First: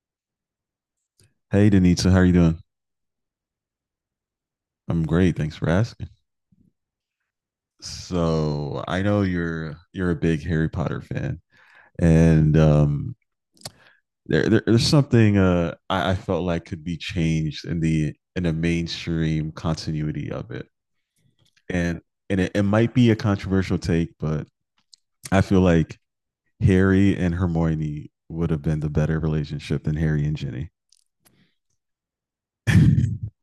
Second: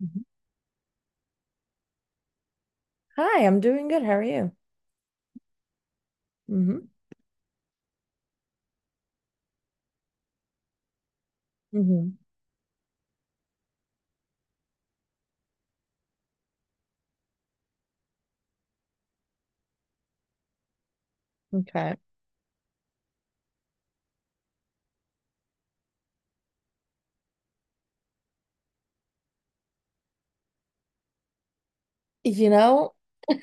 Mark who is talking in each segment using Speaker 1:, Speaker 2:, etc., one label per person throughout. Speaker 1: Mhm.
Speaker 2: Hey, Denita, how are you doing?
Speaker 1: Hi, I'm doing good. How are you?
Speaker 2: I'm great. Thanks for asking.
Speaker 1: hmm
Speaker 2: So I know you're a big Harry Potter fan,
Speaker 1: hmm
Speaker 2: and there's something I felt like could be changed in the mainstream continuity of it,
Speaker 1: Okay.
Speaker 2: and and it might be a controversial take, but I feel like Harry and Hermione would have been the better relationship than Harry and Ginny.
Speaker 1: You know,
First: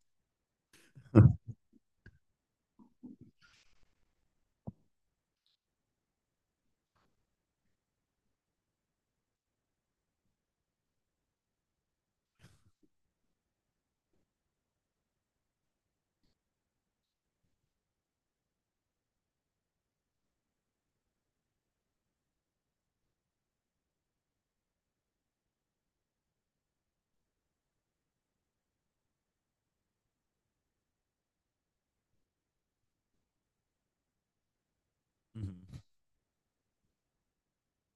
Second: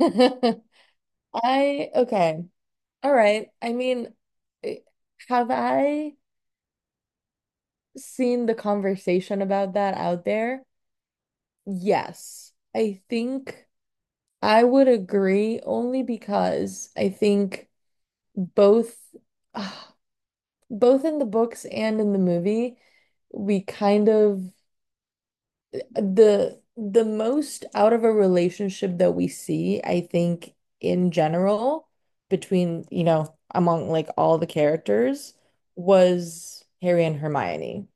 Speaker 1: okay. All right. I mean, eh, have I seen the conversation about that out there? Yes. I think I would agree only because I think both, ah, both in the books and in the movie, we kind of the most out of a relationship that we see, I think in general, between, you know, among like all the characters
Speaker 2: Mhm.
Speaker 1: was Harry and Hermione.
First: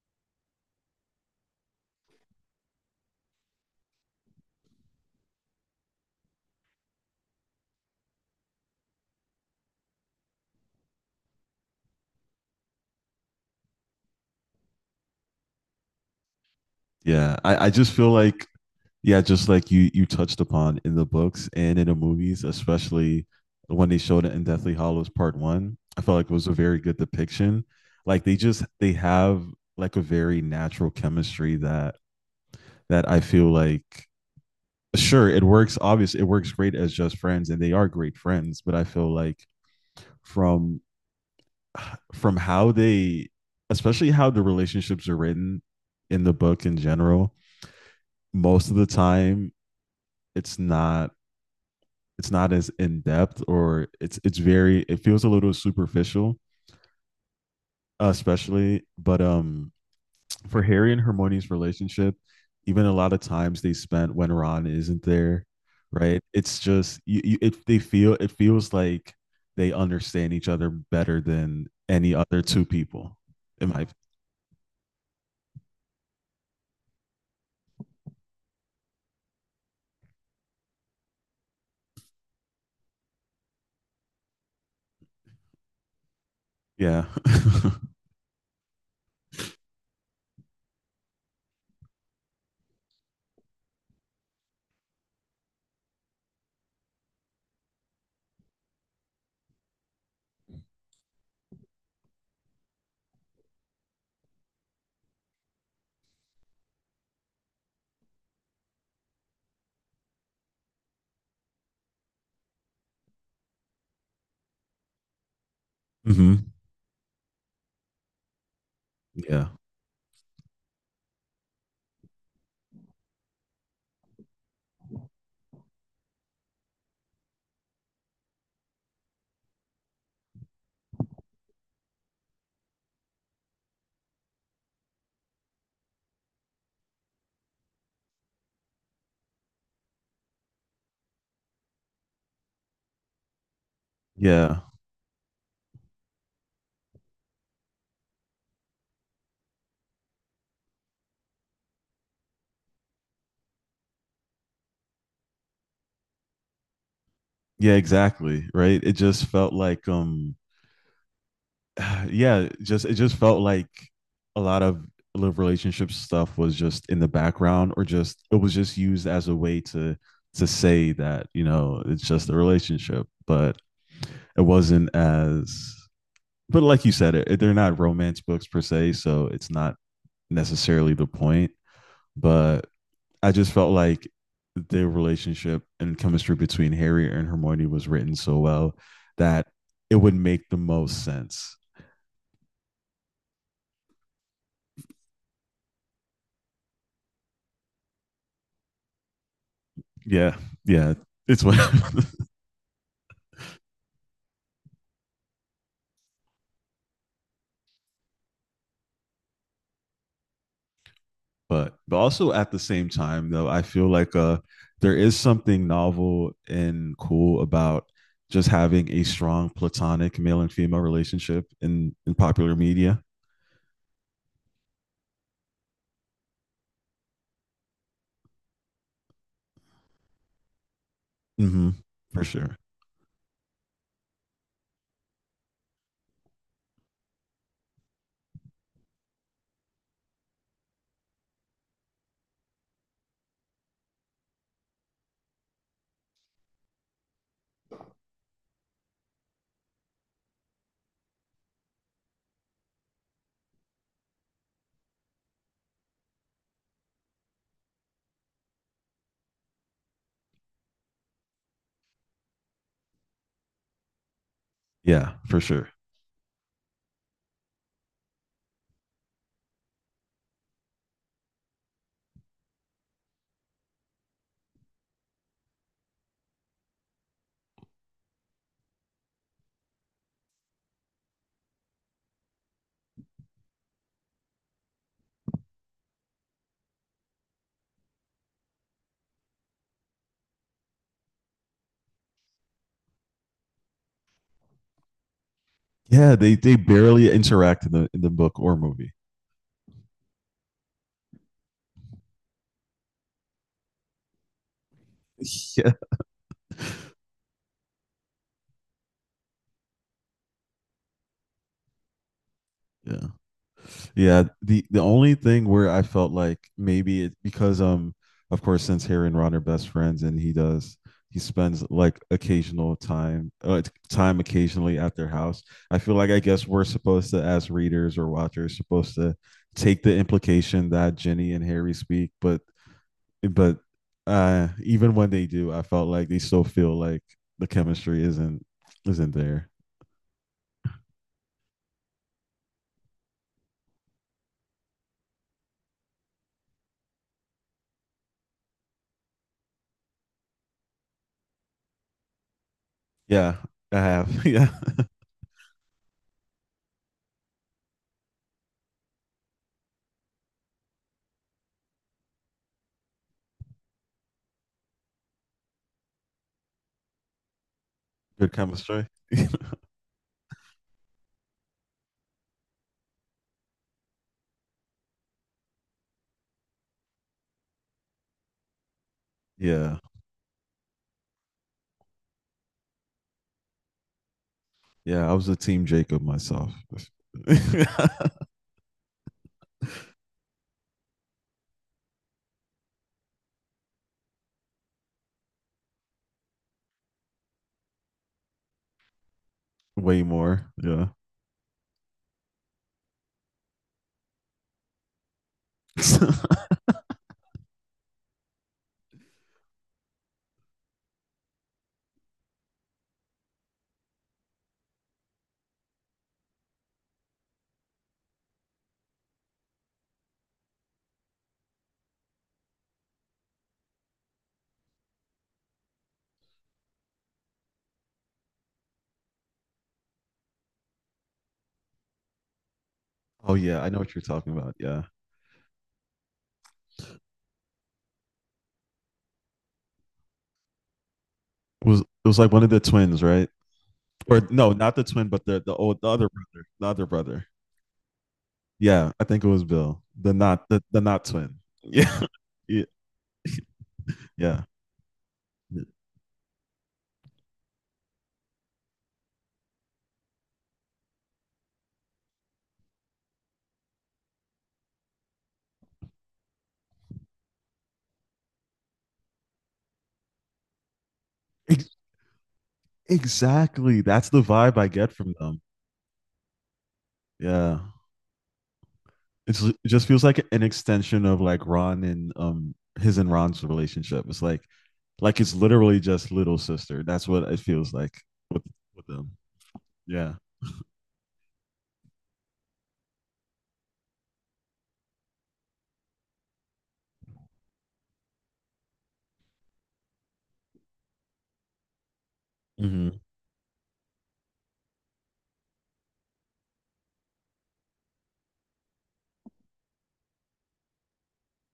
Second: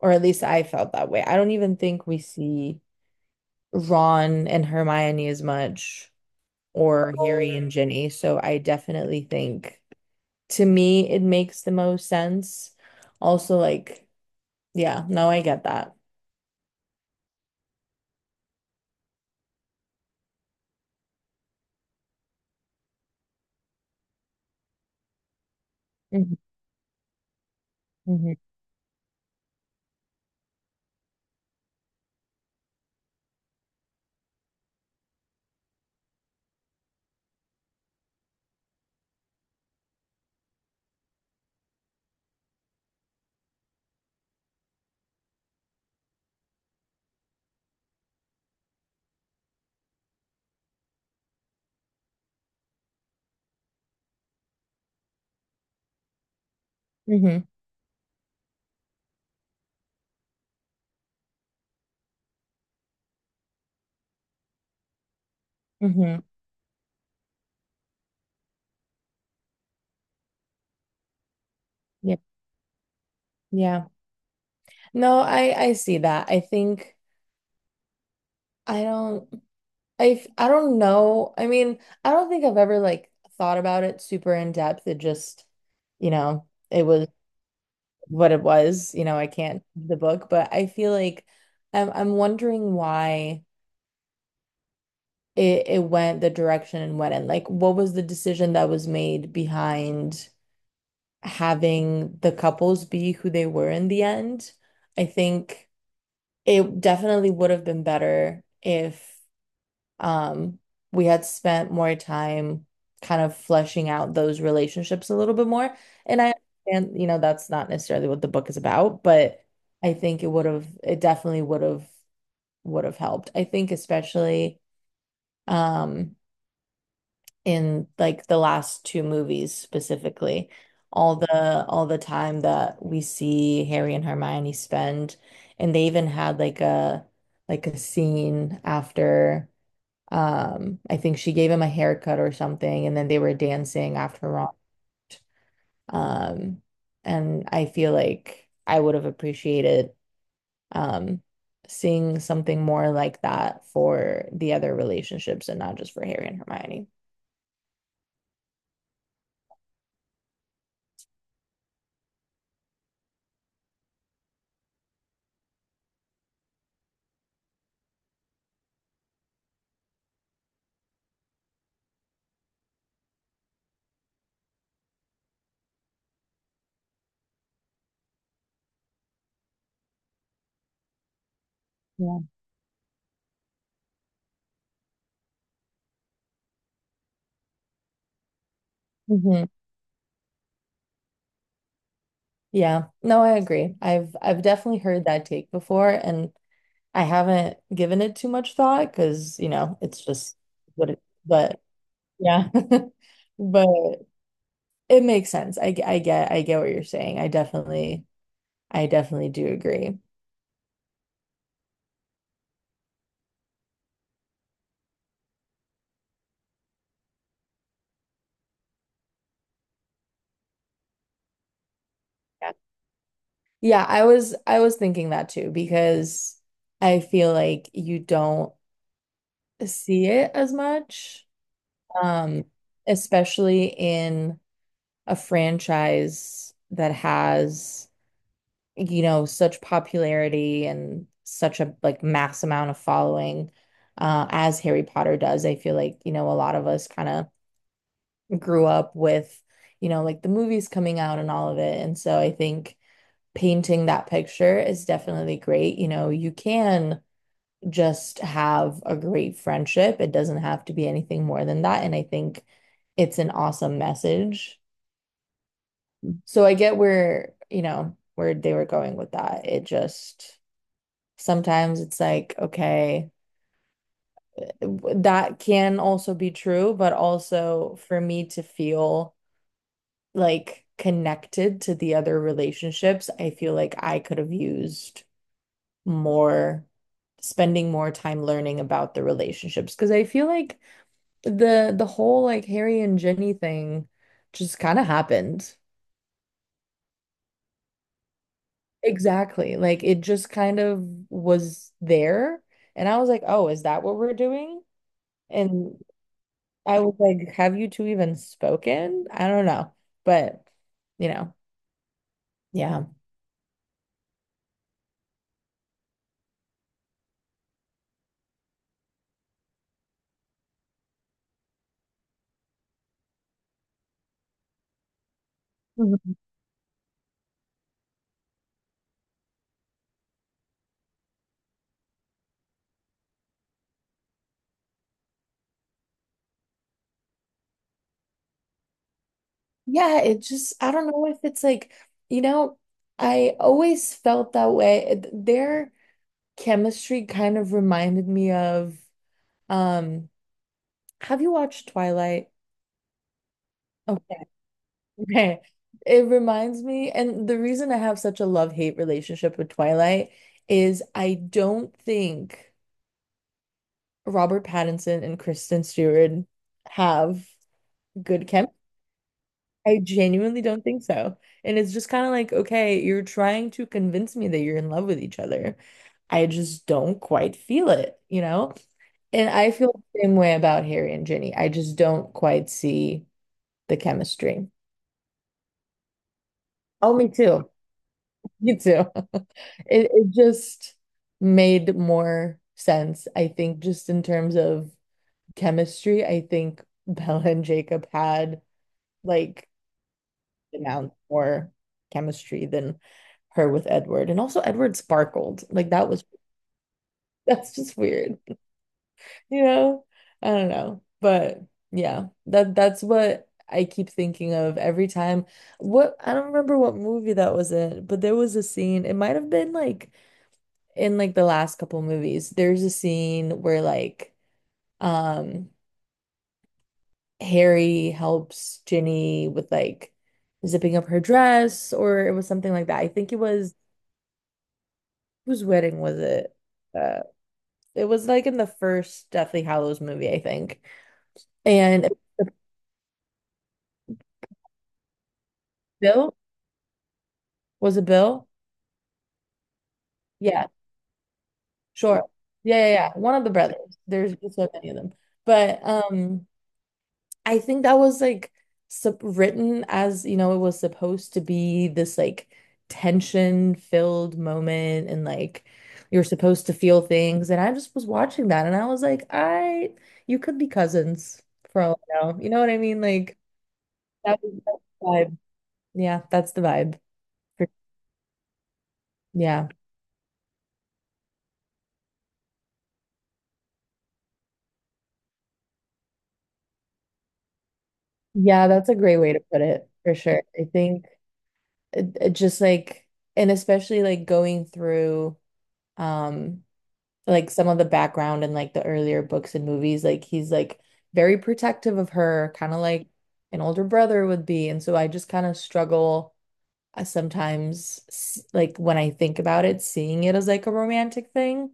Speaker 1: Or at least I felt that way. I don't even think we see Ron and Hermione as much or Harry and Ginny. So I definitely think to me it makes the most sense. Also like, yeah, no, I get that.
Speaker 2: I just feel like yeah, just like you touched upon in the books and in the movies, especially when they showed it in Deathly Hollows Part One. I felt like it
Speaker 1: hmm
Speaker 2: was a very good depiction. Like they
Speaker 1: hmm
Speaker 2: just they have like a very natural chemistry that I feel like sure it works. Obviously, it works great as just friends, and they are great friends. But I feel like from from how they, especially how the relationships are written in the book in general, most of the time it's not it's not as in depth or it's very it feels a little superficial,
Speaker 1: hmm
Speaker 2: especially. But for Harry and Hermione's relationship, even a lot of times they spent when Ron isn't there,
Speaker 1: hmm
Speaker 2: right? It's just you, it feels like they understand each other better than any
Speaker 1: Yeah.
Speaker 2: other two people. In my
Speaker 1: Yeah. No, I see that. I think I don't I don't know. I mean, I don't think I've ever like thought about it super in depth. It just, you know, it
Speaker 2: yeah.
Speaker 1: was what it was. You know, I can't read the book, but I feel like I'm wondering why it went the direction it went in. Like, what was the decision that was made behind having the couples be who they were in the end? I think it definitely would have been better if um, we had spent more time kind of fleshing out those relationships a little bit more. And I
Speaker 2: Hmm.
Speaker 1: understand, you know, that's not necessarily what the book is about, but
Speaker 2: Yeah.
Speaker 1: I think it definitely would have helped. I think especially um, in like the last two movies specifically, all the time that we see Harry and Hermione spend, and they even had like a scene after I think she gave him a haircut or something, and then they were dancing after Ron.
Speaker 2: Yeah.
Speaker 1: Um, and I feel like I would have appreciated um seeing something more like that for the other relationships and not just for Harry and Hermione.
Speaker 2: Yeah, exactly. Right. It just felt like yeah, just it just felt like a lot of love relationship stuff was just in the background or just it was just used as a way to say that, you know, it's just a relationship, but it wasn't as but like you said it, they're not romance books per se, so it's not necessarily the point,
Speaker 1: Yeah.
Speaker 2: but I just felt like the relationship and chemistry between Harry and Hermione was written so well
Speaker 1: hmm
Speaker 2: that it would make the most sense.
Speaker 1: Yeah. No, I agree. I've definitely heard that take before, and I haven't given it too much thought because, you know, it's
Speaker 2: Yeah,
Speaker 1: just what
Speaker 2: yeah,
Speaker 1: it,
Speaker 2: it's what.
Speaker 1: but yeah. But it makes sense. I get what you're saying. I definitely do agree.
Speaker 2: But also at the same time though, I feel like there is something novel and cool about just having a strong platonic male and female relationship in
Speaker 1: Yeah.
Speaker 2: popular media.
Speaker 1: Yeah, I was thinking that too because I feel like you don't see it as much,
Speaker 2: Hmm. For
Speaker 1: um,
Speaker 2: sure.
Speaker 1: especially in a franchise that has, you know, such popularity and such a like mass amount of following, as Harry Potter does. I feel like, you know, a lot of us kind of grew up with, you know, like the movies coming out and all of it. And so I think painting that picture is definitely great. You know, you can just have a great friendship, it doesn't have to be anything more than that. And I think it's an awesome message.
Speaker 2: Yeah, for sure.
Speaker 1: So I get where, you know, where they were going with that. It just sometimes it's like, okay, that can also be true, but also for me to feel like connected to the other relationships, I feel like I could have used more spending more time learning about the relationships because I feel like the whole like Harry and Ginny thing just kind of happened.
Speaker 2: Yeah, they barely interact in the book or movie.
Speaker 1: Exactly. Like it just kind of was there and I was like, "Oh, is that what we're doing?"
Speaker 2: Yeah,
Speaker 1: And I was like, "Have you two even spoken?" I don't know. But, you know, yeah.
Speaker 2: yeah, yeah. The only thing where I felt like maybe it because of course since Harry and Ron are best friends and he spends like occasional time occasionally at their house. I feel like I guess we're supposed to as readers or watchers supposed to take the implication that Ginny and Harry speak, but even when they do, I felt like they still feel like the chemistry isn't there.
Speaker 1: Yeah, it just, I don't know if it's like, you know, I always felt that way. Their chemistry kind of reminded me of, um, have you watched Twilight?
Speaker 2: Yeah, I have.
Speaker 1: Okay,
Speaker 2: Yeah.
Speaker 1: okay. It reminds me, and the reason I have such a love-hate relationship with Twilight is I don't think Robert Pattinson and Kristen Stewart have good
Speaker 2: Good
Speaker 1: chemistry.
Speaker 2: chemistry.
Speaker 1: I genuinely don't think so. And it's just kind of like, okay, you're trying to convince me that you're in love with each other. I just don't quite feel it, you know? And I feel
Speaker 2: Yeah.
Speaker 1: the same way about Harry and Ginny. I just don't quite see the chemistry.
Speaker 2: Yeah. I was a team Jacob myself.
Speaker 1: Oh, me too. Me too. It just made more sense, I think, just in terms of chemistry. I think Bella and Jacob had like
Speaker 2: Way more. Yeah.
Speaker 1: amount more chemistry than her with Edward. And also Edward sparkled. Like that was that's just weird. You know? I don't know. But yeah, that that's what I keep thinking of every time. What I don't remember what movie that was in, but there was a scene, it might have been like in like the last couple movies. There's a scene where like um Harry helps Ginny with like zipping up her dress or it was something like that. I think it
Speaker 2: Oh
Speaker 1: was
Speaker 2: yeah, I know what you're talking about. Yeah.
Speaker 1: whose wedding was it? Uh, it was like in the first Deathly Hallows movie, I think.
Speaker 2: It was it
Speaker 1: And
Speaker 2: was like one of the twins, right? Or no, not the twin, but the other
Speaker 1: Bill
Speaker 2: brother. The other brother.
Speaker 1: was it Bill?
Speaker 2: Yeah, I think it was Bill, the
Speaker 1: Yeah,
Speaker 2: not the, the not twin. Yeah,
Speaker 1: sure. Yeah,
Speaker 2: yeah,
Speaker 1: yeah, yeah. One of the brothers. There's just
Speaker 2: yeah.
Speaker 1: so many of them. But I think that was like sup written as you know, it was supposed to be this like tension-filled moment, and like you're supposed to feel things. And I just was watching that, and I was like, you could be cousins for
Speaker 2: Ex-
Speaker 1: all I know. You know what I mean? Like.
Speaker 2: exactly. That's
Speaker 1: That
Speaker 2: the
Speaker 1: is
Speaker 2: vibe
Speaker 1: the
Speaker 2: I get from
Speaker 1: vibe.
Speaker 2: them.
Speaker 1: Yeah, that's the vibe. For-
Speaker 2: Yeah. It's
Speaker 1: Yeah.
Speaker 2: it just feels like an extension of like Ron and his and Ron's relationship. It's like it's literally just little sister. That's what it feels like with
Speaker 1: Yeah, that's a great
Speaker 2: them.
Speaker 1: way to put it for
Speaker 2: Yeah.
Speaker 1: sure. I think it just like and especially like going through um like some of the background and like the earlier books and movies, like he's like very protective of her, kind of like
Speaker 2: Mhm.
Speaker 1: an older brother would be. And so I just kind of struggle sometimes like when I think about it, seeing it as like a romantic thing.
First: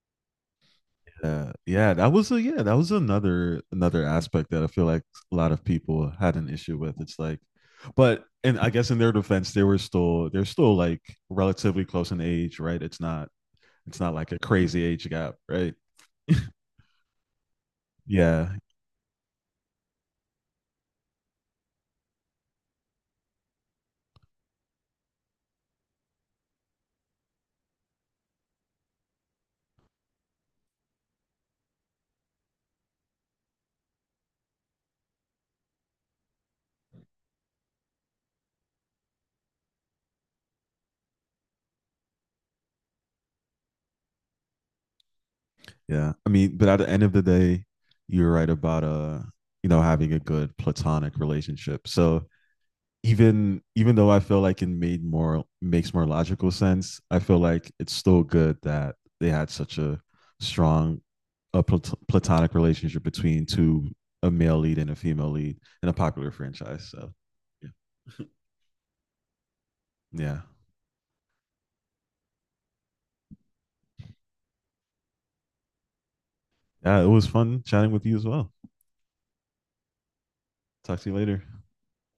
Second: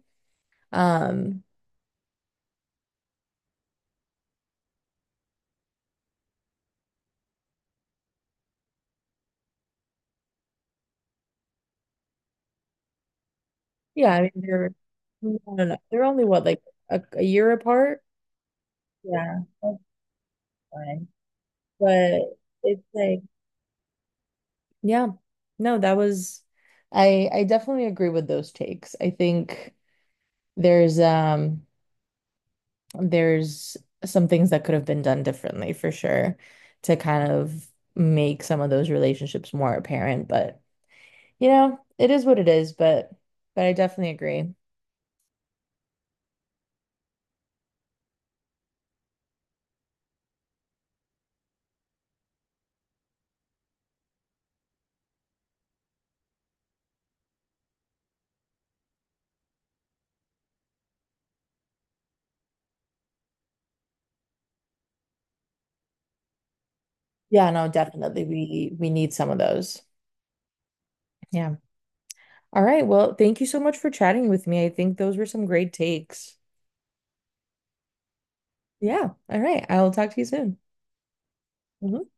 Speaker 1: Um,
Speaker 2: Yeah. Yeah. That was another aspect that I feel like a lot of people had an issue with. It's like but and I guess in their defense, they're still like relatively close in age, right? It's
Speaker 1: Yeah,
Speaker 2: not
Speaker 1: I mean
Speaker 2: like a
Speaker 1: they're
Speaker 2: crazy age gap,
Speaker 1: no, no,
Speaker 2: right?
Speaker 1: no. They're only what like a year apart.
Speaker 2: Yeah.
Speaker 1: Yeah, that's fine. But it's like, yeah. No, that was I definitely agree with those takes. I think there's um there's some things that could have been done differently for sure to kind of make some of those relationships more apparent, but you know, it is what it is, but I definitely agree.
Speaker 2: Yeah. I mean, but at the end of the day, you're right about you know, having a good platonic relationship. So even though I feel like it made more makes more logical sense, I feel like it's still good that they had such a strong platonic relationship between two a male lead and a female lead in a popular franchise. So
Speaker 1: Yeah, no,
Speaker 2: yeah.
Speaker 1: definitely we need some of those.
Speaker 2: Yeah.
Speaker 1: Yeah. All right. Well, thank you so much for chatting with me. I think those were some great takes.
Speaker 2: Yeah, it was fun chatting with you as well.
Speaker 1: Yeah. All right. I'll talk to you soon.
Speaker 2: Talk to you later.
Speaker 1: Mhm.